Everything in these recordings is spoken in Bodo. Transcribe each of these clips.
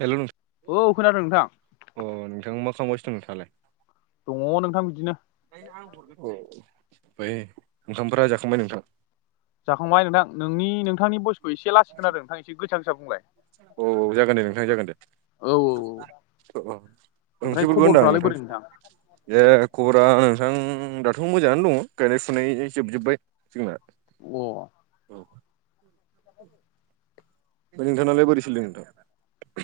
हेल' नोंथां औ खोनादों नोंथां। अ नोंथां मा खालामगासिनो दं नोंथाङालाय? दङ नोंथां बिदिनो। औ ओमफाय ओंखामफोरा जाखांबाय नोंथां? जाखांबाय नोंथां नोंनि नोंथांनि बयसखौ एसे लासै खोनादों नोंथां एसे गोसा गोसा बुंलाय। औ जागोन दे नोंथां जागोन दे। औ औ अओ ओ ओमफ्राय ओंख्रिफोरखौ होनदां खबरफ्रालाय नोंथां। बोरै ए खबरा नोंथां दाथ' मोजाङानो दङ गायनाय फुनाय जोबजोब्बाय जोंना। [inaudible] औ ओमफाय नोंथांनाल बोरै सोलिदों नोंथां?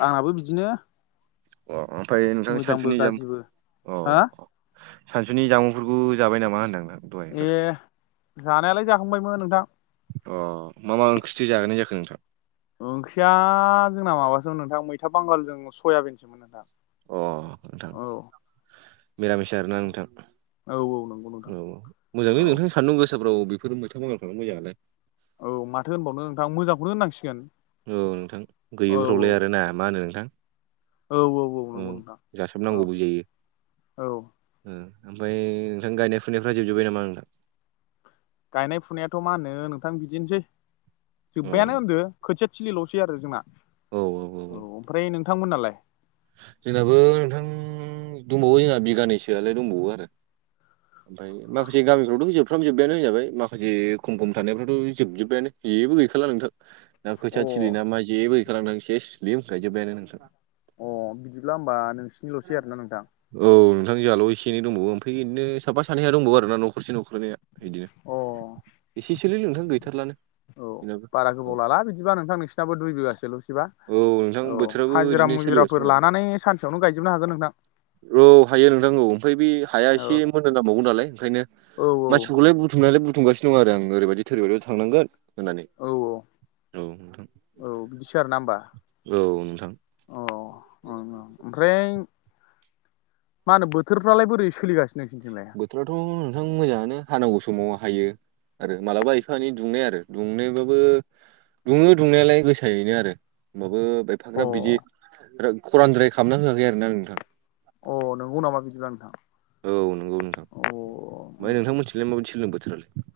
आंनाबो बिदिनो। अ ओमफ्राय नोंथां मोजांबो सानसे निजोम गाज्रिबो अ हा अ सानसुनि जामुंफोरखौ जाबाय नामा होनदां नोंथां? दहायफोर? ए जानायालाय जाखांबायमोन नोंथां। अ मा मा ओंख्रिथो जाहोनाय जाखो नोंथां? ओंख्रिया जोंना माबासोमोन नोंथां मैथा बांगालजों सयाबिनसोमोन नोंथां। अ नोंथां। औ निरामिसा आरोना नोंथां औ औ नंगौ नोंथां औ औ मोजांङो नोंथां। सान्दुं गोसाफ्राव बेफोर मैथा बांगालफ्रानो मोजाङानो। औ माथो होनबावनो नोंथां मोजांखौनो होननांसिगोन। औ नोंथां औ गैयिफ्रावलाय आरो ना मा होनो नोंथां। औ औ नंगौ नोंथां औ जासाबनांगौबो जायो। औ ओ ओमफ्राय नोंथां गायनाय फुनायफ्रा जोबजोब्बाय नामा नोंथां? गायनाय फुनायाथ' मा होनो नोंथां बिदिनोसै अ जोब्बायानो होनदो खोथिया थिलिल'सै आरो जोंना। औ औ औ औ ओमफ्राय नोंथांमोननालाय? जोंनाबो नोंथां दंबावो जोंहा बिगानैसोआलाय दंबावो आरो। ओमफ्राय माखासे गामिफ्रावथ' जोबफ्राम जोबयानो होनजाबाय माखासे खम खम थानायफ्रावथ' जोबजोबायानो जेबो गैखाला नोंथां। दा अ खोथिया थिलि नामा जेबो गैखाला नोंथां सेस सिलिम होनखायजोबायानो नोंथां। अ बिदिब्ला होमबा नोंसिनिल'सै आरोना नोंथां। औ नोंथां जोंहल' एसेनै दंबावो ओमफ्राय बिदिनो साफा सानै दंबावो आरोना न'खरसे न'खरनैया। बिदिनो अ एसेक एसे ललै नोंथां गैथारलानो। औ बेनाबो बारा औ गोबाव लाला बिदिबा नोंथां नोंसिनाबो दुइ बिगासोल' बा औ नोंथां औ बोथोराबो हाजिरा बिदिनो सोलिगासिनो मुजिराफोर नालाय लानानै सानसेयावनो गायजोबनो हागोन नोंथां औ हायो नोंथां औ ओमफ्राय बे हाया औ एसे मोनोां जांबावगोन नालाय ओंखायनो औ मानसिफोरखौलाय बुथुमनायालाय बुथुमगासिनो दं आरो आं ओरैबायदि थोरैबायदि थांनांगोन होननानै औ औ नोंथां औ बिदिसो आरोना होमबा औ-औ नोंथां औ ओमफ्राय मा होनो बोथोरफ्रालाय बोरै सोलिगासिनो नोंसोरनिथिंलाय बोथोराथ' नोंथां मोजाङानो हानांगौ समाव हायो आरो मालाबा एफा एानै दुंनाय आरो दुंनायबाबो दुङो दुंनायालाय गोसायैनो आरो होमबाबो अ एफाग्रााब बिदि खरानद्राय खालामना होयाखै आरोना नोंथां अ नोंगौ नामा बिदिबा नोंथां औ नंगौ नोंथां अ ओमफ्राय उम नोंथां मोनथिलाय माबायदि सोलों बोथोरालाय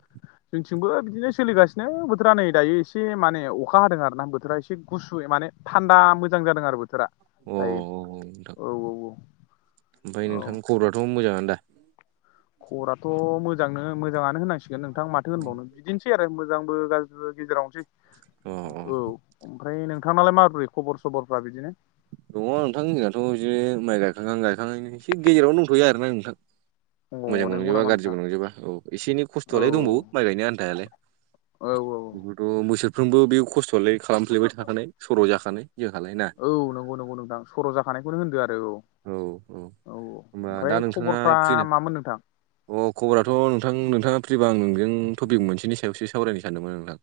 जोंथिंबो बिदिनो सोलिगासिनो बोथोरा नै दायो एसे माने अखा हादों आरोना बोथोरा एसे गुसु माने थानदा मोजां जादों आरो बोथोरा अ दायो औ-औ नोंथां औ औ ओमफ्राय नोंथां खबराथ' मोजाङानो दा खबराथ' मोजांनो मोजाङानो होनांसिगोन नोंथां माथो होनबावनो बिदिनोसै आरो मोजांबो गाज्रिबो गेजेरावनोसै अ अ औ ओमफ्राय नोंथांनालाय माबोरै खबर सबरफ्रा बिदिनो दङ नोंथां जोंनाथ' बिदिनो माइ गायखांहां गायखांहांनो एसे गेजेराव दंथ'यो आरोना नोंथां अ मोजांबो नंगौ नंजोबा नामा नोंथां गाज्रिबो नंजोबा औ एसे एन खस्थ'लाय दंबावो माइ गायनो आन्थायालाय औ-औ बेखौथ' बोसोरफ्रोमबो बे खस्थ'आलाय खालामफ्लेबाय थाखानाय सर' जाखानाय जोंहालाय ना औ नंगौ नंगौ नोंथां सर' जाखानायखौनो होनदो आरो औ औ होमबा दा ओमफ्राय नोंथाङा खबरफ्रा फ्रिना मामोन नोंथां अ खबराथ' नोंथां नोंथाङा फ्रिबा आं नोंजों टपिक मोनसेनि सायावसो सावरायनो सानदोंमोन नोंथां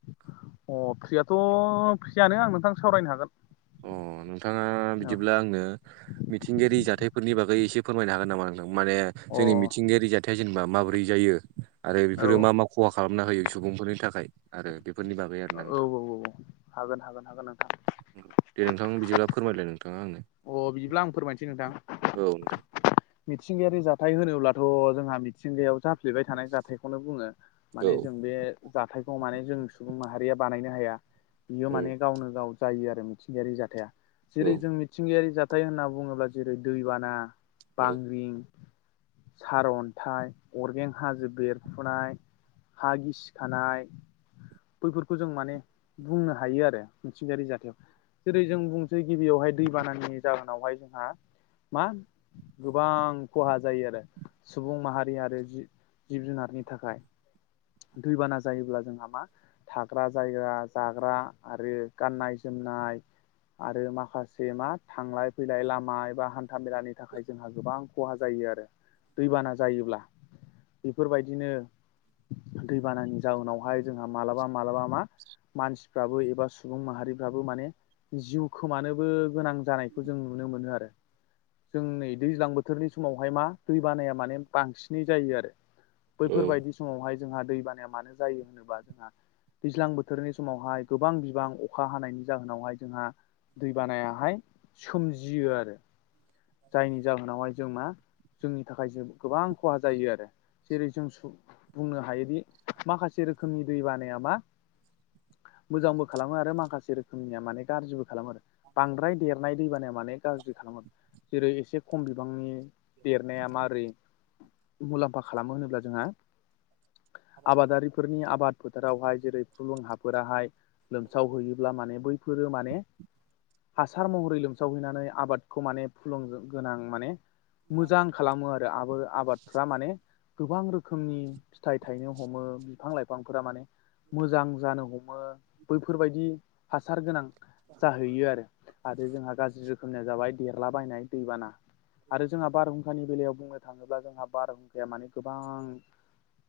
अ फ्रियाथ' फ्रियानो आं नोंथां सावरायनो हागोन अ नोंथाङा औ बिदिब्ला आंनो मिथिंगायारि जाथायफोरनि बागै एसे फोरमायनो हागोन नामा नों माने अ औ जोंनि मिथिंगायारि जाथाया जेनेबा माबोरै जायो आरो औ बेफोरो मा मा खहा खालामना होयो सुबुंफोरनि थाखाय आरो बेफोरनि बागै आरोना नोंथां औ-औ-औ हागोन हागोन हागोन नोंथां दे नोंथां बिदिब्ला फोरमायलाय नोंथाङा आंनो अ बिदिब्ला आं फोरमायनोसै नोंथां औ नोंथां मिथिंगायारि जाथाय होनोब्लाथ' जोंहा मिथिंगायाव जाफ्लेबाय थानाय जाथायखौनो बुङो औ माने जों बे जाथायखौ माने जों सुबुं माहारिया बानायनो हाया बियो औ माने गावनो गाव जायो आरो मिथिंगायारि जाथाया औ जेरै जों मिथिंगायारि जाथाय होनना बुङोब्ला जेरै दैबाना औ बांग्रिं सार अनथाइ अरगें हाजो बेरफ्रुनाय हा गिसिखानाय बैफोरखौ जों माने बुंनो हायो आरो मिथिंगायारि जाथाय जेरै जों बुंनोसै गिबियावहाय दैबानानि जाहोनावहाय जोंहा मा गोबां खहा जायो आरो सुबुं माहारि आरो जि जिब जुनारनि थाखाय दैबाना जायोब्ला जोंहा मा थाग्रा जायगा जाग्रा आरो गाननाय जोमनाय आरो माखासे मा थांलाय फैलाय लामा एबा हानथा मेलानि थाखाय जोंहा गोबां खहा जायो आरो दैबाना जायोब्ला बेफोरबायदिनो दैबानानि जााहोनावहाय जोंहा मालाबा मालाबा मा मानसिफ्राबो एबा सुबुं माहारिफ्राबो माने जिउ खोमानोबो गोनां जानायखौ जों नुनो मोनो आरो जों नै दैज्लां बोथोरनि समावहाय मा दै बानाया माने बांसिनै जायो आरो बैफोरबायदि समावहाय जोंहा दै बानाया मानो जायो होनोबा जोंहा दैज्लां बोथोरनि समावहाय गोबां बिबां अखा हानायनि जाहोनावहाय जोंहा दै बानायाहाय सोमजियो आरो जायनि जाहोनावहाय जों मा जोंनि थाखाय जों गोबां खहा जायो आरो। जेरै जों बुंनो हायोदि माखासे रोखोमनि दै बानाया मा मोजांबो खालामो आरो माखासे रोखोमनिया माने गाज्रिबो खालामो आरो बांद्राय देरनाय दैबानाया माने गाज्रि खालामोन जेरै एसे खम बिबांनि देरनाया माबोरै मुलाम्फा खालामो होनोब्ला जोंहा आबादारिफोरनि आबाद आबाद फोथारावहाय जेरै फुलुं हाफोराहाय लोमसावहैयोब्ला माने बैफोरो माने हासार महरै लोमसावहैनानै आबादखौ माने फुलुं गोनां माने मोजां खालामो आरो आ आबाद फ्रा माने गोबां रोखोमनि फिथाइ थायनो हमो बिफां लाइफांफोरा माने मोजां जानो हमो बैफोरबायदि हासार गोनां जाहैयो आरो आरो जोंहा गाज्रि रोखोमनिया जाबाय देरलाबायनाय दैबाना आरो जोंहा बारहुंखानि बेलायाव बुंनो थाङोब्ला जोंहा बारहुंखाया माने गोबां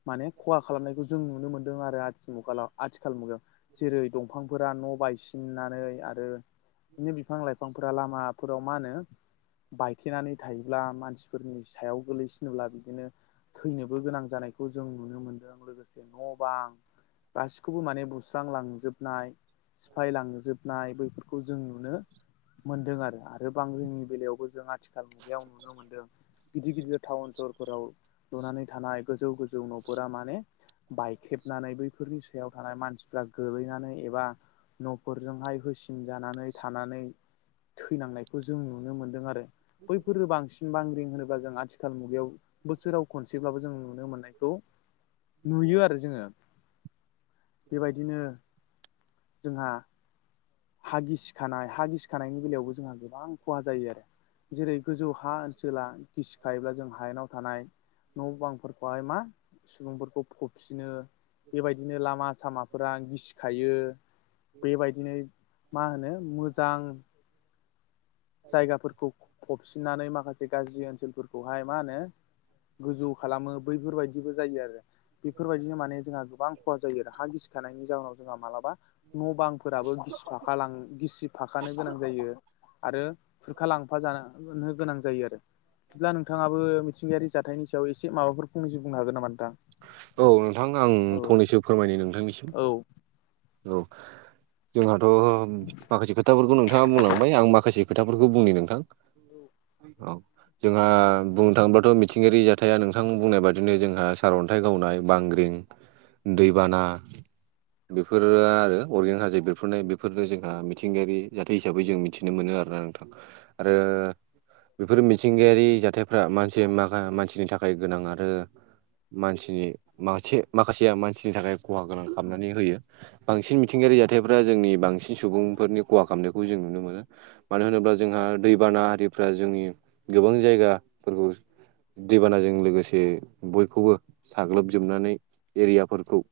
माने खहा खालामनायखौ जों नुनो मोनदों आरो आथि मुाल आथिखाल मुगायाव जेरै दंफांफोरा न' बायसि नानै आरो बिदिनो बिफां लाइफांफोरा लामाफोराव मा होनो बायथेनानै थायोब्ला मानसिफोरनि सायाव गोगलैसिनोब्ला बिदिनो थैनोबो गोनां जानायखौ जों नुनो मोनदों लोगोसे न' बां गासिखौबो माने बुस्रां लांजोबनाय सिफायलांजोबनाय बैफोरखौ जों नुनो मोनदों आरो आरो बांरोनि बेलायावबो जों आथिखाल मुगायाव नुनो मोनदों गिदिर गिदिर टाउन सहरफोराव लुनानै थानाय गोजौ गोजौ न'फोरा माने बायखेबनानै बैफोरनि सायाव थानाय मानसिफ्रा गोलैनानै एबा न'फोरजोंहाय होसिन जानानै थानानै थैनांनायखौ जों नुनो मोनदों आरो। बैफोरो बांसिन बांग्रिं होनोब्ला जों आथिखाल मुगायाव बोसोराव खनसेब्लाबो जों नुनो मोननायखौ नुयो आरो जोङो बेबायदिनो जोंहा हा गिसिखानाय हा गिसिखानायनि बेलायावबो जोंहा गोबां खहा जायो आरो। जेरै गोजौ हा ओनसोला गिसिखायोब्ला जों हायेनाव थानाय न' बांफोरखौहाय मा सुबुंफोरखौ फबफिनो। बेबायदिनो लामा सामाफोरा गिसिखायो बेबायदिनो मा होनो मोजां जायगाफोरखौ फबसिननानै माखासे गाज्रि ओनसोलफोरखौहाय मा होनो गोजौ खालामो बैफोरबायदिबो जायो आरो। बेफोरबायदिनो माने जोंहा गोबां खहा जायो आरो हा गिसिखानायनि जााहनाव जोंहा मालाबा न' बां फोराबो गिसिफाखा लां गिसिफाखानो गोनां जायो। आरो खुरखालांफा जानो गोनां जायो आरो। बिदिब्ला नोंथाङाबो मिथिंगायारि जाथायनि सायाव एसे माबाफोर फुंनि बुंनो हागोन नामा नोंथां? औ नोंथां आं औ फंनैसो फोरमायनो नोंथांनिसिम। औ औ जोंहाथ' माखासे खोथाफोरखौ नोंथाङा बुंलांबाय आं माखासे खोथाफोरखौ बुंनि नोंथां औ। जोंहा बुंनो थाङोबाथ' मिथिंगायारि जाथाया नोंथां बुंनाय बादिनो जोंहा सारअन्थाइ गावनाय बांग्रिं दैबाना बेफोर आरो अरगेन हाजो बेरफोरनाय बेफोरनो जोंहा मिथिंगायारि जाथाय हिसाबै जों मिथिनो मोनो आरोना नोंथां आरो बेफोर मिथिंगायारि जाथायफ्रा मानसि मा मानसिनि थाखाय गोनां आरो मानसिनि माखासे माखासेया मानसिनि थाखाय खहा गोनां खालामनानै होयो। बांसिन मिथिंगायारि जाथायफ्रा जोंनि बांसिन सुबुंफोरनि खहा खालामनायखौ जों नुनो मोनो। मानो होनोब्ला जोंहा दैबाना आरारिफ्रा जोंनि गोबां जायगाफोरखौ दैबानाजों लोगोसे बयखौबो साग्लोबजोबनानै एरियाफोरखौ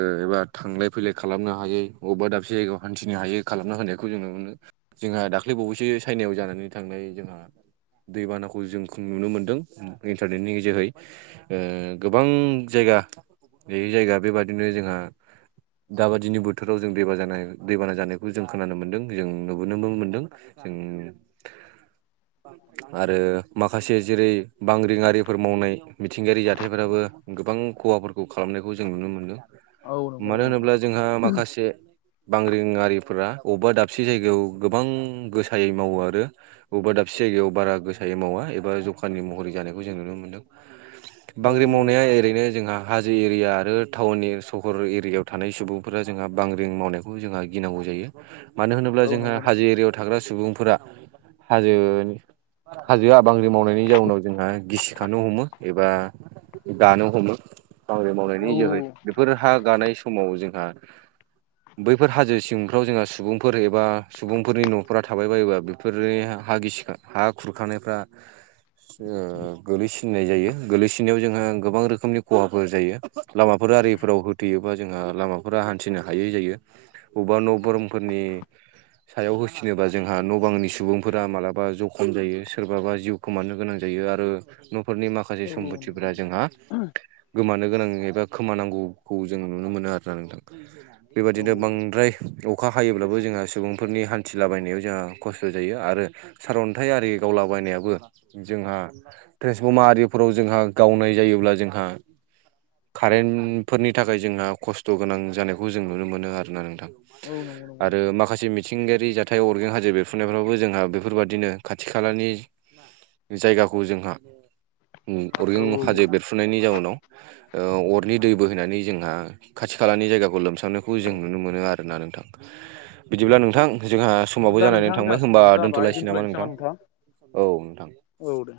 ओ एबा थांलाय फैलाय खालामनो हायै बबेबा दाबसे जायगायाव हान्थिनो हायै खालामना होनायखौ जोङो मोनो। जोंहा दाख्लै बावैसो चाइनायाव जानानै थांनाय जोंहा दैबानाखौ जों नुनो मोन्दों इन्टारनेटनि जोहै ओ गोबां जायगा बिदि जायगा बेबादिनो जोंहा दाबादिनि बोथोराव जों दैबा जानाय दैबाना जानायखौ जों खोनानो मोन्दों जों नुबोनोबो मोनदों। जों आरो माखासे जेरै बांग्रिङारिफोर मावनाय मिथिंगायारि जाथायफोराबो गोबां खहाफोरखौ खालामनायखौ जों नुनो मोनदों औ नंगौ मानो नंगौ नोंथां होनोब्ला जोंहा माखासे बांग्रिङारिफोरा अबेबा दाबसे जायगायाव गोबां गोसायै मावो आरो बबेबा दाबसे जायगायाव बारा गोसायै मावा एबा जखाननि महरै जानायखौ जों नुनो मोनदों। औ बांग्रि मावनाया ओरैनो जोंहा हाजो एरिया आरो टाउन ए सहर एरियायाव थानाय सुबुंफोरा जोंहा बांग्रिं मावनायखौ जोंहा गिनांगौ जायो। मानो होनोब्ला औ औ जोंहा नंगौ नंगौ हाजो एरियायाव थाग्रा सुबुंफोरा हाजोनि हाजो आ बांग्रि मावनायनि जाउनाव जोंहा गिसिखानो हमो एबा गानो हमो बांग्रिं मावनायनि औ जोहै बेफोर हा गानाय समाव जोंहा बैफोर हाजो सिंफ्राव जोंहा सुबुंफोर एबा सुबुंफोरनि न'फोरा थाबाय बायोबा बेफोरनि हा गिसिखा हा खुरखानायफ्रा गोलैसिननाय जायो गोलैसिननायाव जोंहा गोबां रोखोमनि खहाफोर जायो लामाफोर आरि राव होथेयोबा जोंहा लामाफोरा हान्थिनो हायै जायो बबेबा न' बोरमफोरनि सायाव होसिनोबा जोंहा न' बांनि सुबुंफोरा मालाबा जखम जायो सोरबाबा जिउ खोमानो गोनां जायो आरो न'फोरनि मा माखासे औ नंगौ सम्फथिफोरा नोंथां जोंहा गोमानो गोनां एबा खोमानांगौ खौ जों नुनो मोनो आरोना नोंथां औ बेबादिनो बांद्राय औ अखा हायोब्लाबो जोंहा सुबुंफोरनि हान्थिलाबायनायाव जोंहा खस्थ' जायो आरो सारन्थाइ आरि गावलाबायनायाबो जोंहा ट्रेन्सफर्मार आरिफोराव जोंहा गावनाय जायोब्ला जोंहा कारेन्ट फोरनि थाखाय जोंहा खस्थ' गोनां जानायखौ जों नुनो मोनो आरोना नोंथां। औ नंगौ नंगौ आरो नोंथां माखासे मिथिंगायारि जा थाय अरगें हाजो बेरफ्रुनायफ्रावबो जोंहा बेफोरबादिनो खाथि खालानि जायगाखौ जोंहा उम औ अरगें हाजो औ बेरफुनायनि जाउनाव ओ अरनि दै बोहैनानै जोंहा खाथि खालानि जायगाखौ लोमसाबनायखौ जों औ नुनो मोनो आरो। आरोना नोंथां बिदिब्ला नोंथां जोंहा समावबो बिदिब्ला जानानै नोंथां जोंहा थांबाय होमबा समाबो जाबाय दोन्थ'लायसै नामा दोनथ'लायनोसै नोंथां औ नोंथां। औ दे